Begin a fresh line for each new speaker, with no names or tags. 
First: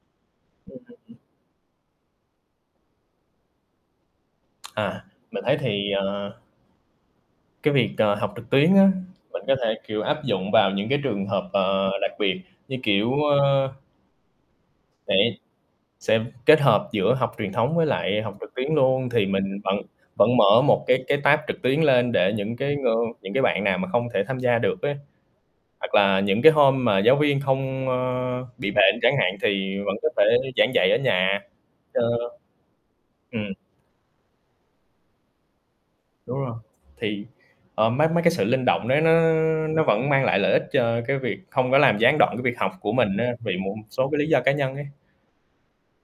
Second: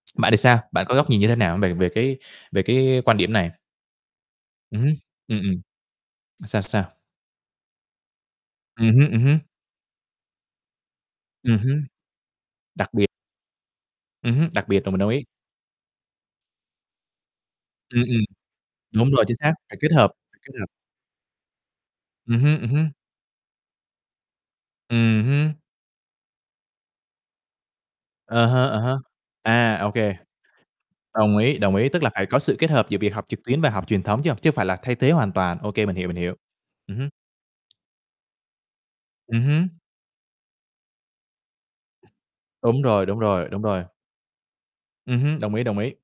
Bạn thì sao?
Ưm
Bạn có
hưm,
góc
ừm.
nhìn như thế nào về về cái về cái quan điểm này? Ừm hứm.
À.
Ừm,
Mình thấy
ừm.
thì, ờ
Mà sao, sao?
Cái việc, ờ, học trực tuyến á,
Ừm hứm, ừm hứm.
mình có thể, kiểu, áp dụng vào những cái trường hợp,
Ừm hứm.
ờ, đặc biệt như
Đặc biệt.
kiểu, ơ
Ừm hứm, đặc biệt là mình đồng
sẽ
ý.
sẽ kết hợp giữa học truyền thống với
Ừm, ừm.
lại học trực tuyến luôn,
Đúng rồi,
thì
chính xác,
mình vẫn
phải kết hợp,
vẫn
phải kết
mở
hợp.
một cái cái tab trực tuyến lên để
Ừm
những
hứm, ừm
cái
hứm.
ng những cái bạn nào mà không thể tham gia được ấy.
Ừm hứm.
Hoặc là những cái hôm mà giáo viên không, ơ,
À ha,
bị
à há.
bệnh chẳng hạn
À,
thì
ô
vẫn có
kê.
thể giảng dạy ở
Đồng
nhà.
ý, đồng ý, tức
Ờ.
là phải có sự kết hợp giữa việc học trực
Ừm.
tuyến và học truyền thống, chứ hông chứ hông phải là thay thế hoàn toàn. Ô kê, mình hiểu, mình hiểu.
Đúng rồi.
Ừm hứm.
Thì, ờ, mấy mấy cái sự linh động đấy nó
Ừm hứm.
nó vẫn mang lại lợi ích cho cái việc không có làm gián đoạn cái việc học
Đúng
của
rồi,
mình
đúng
á,
rồi,
vì
đúng
một
rồi.
một số cái lý do cá nhân ấy.
Ừm hứm, đồng ý, đồng ý.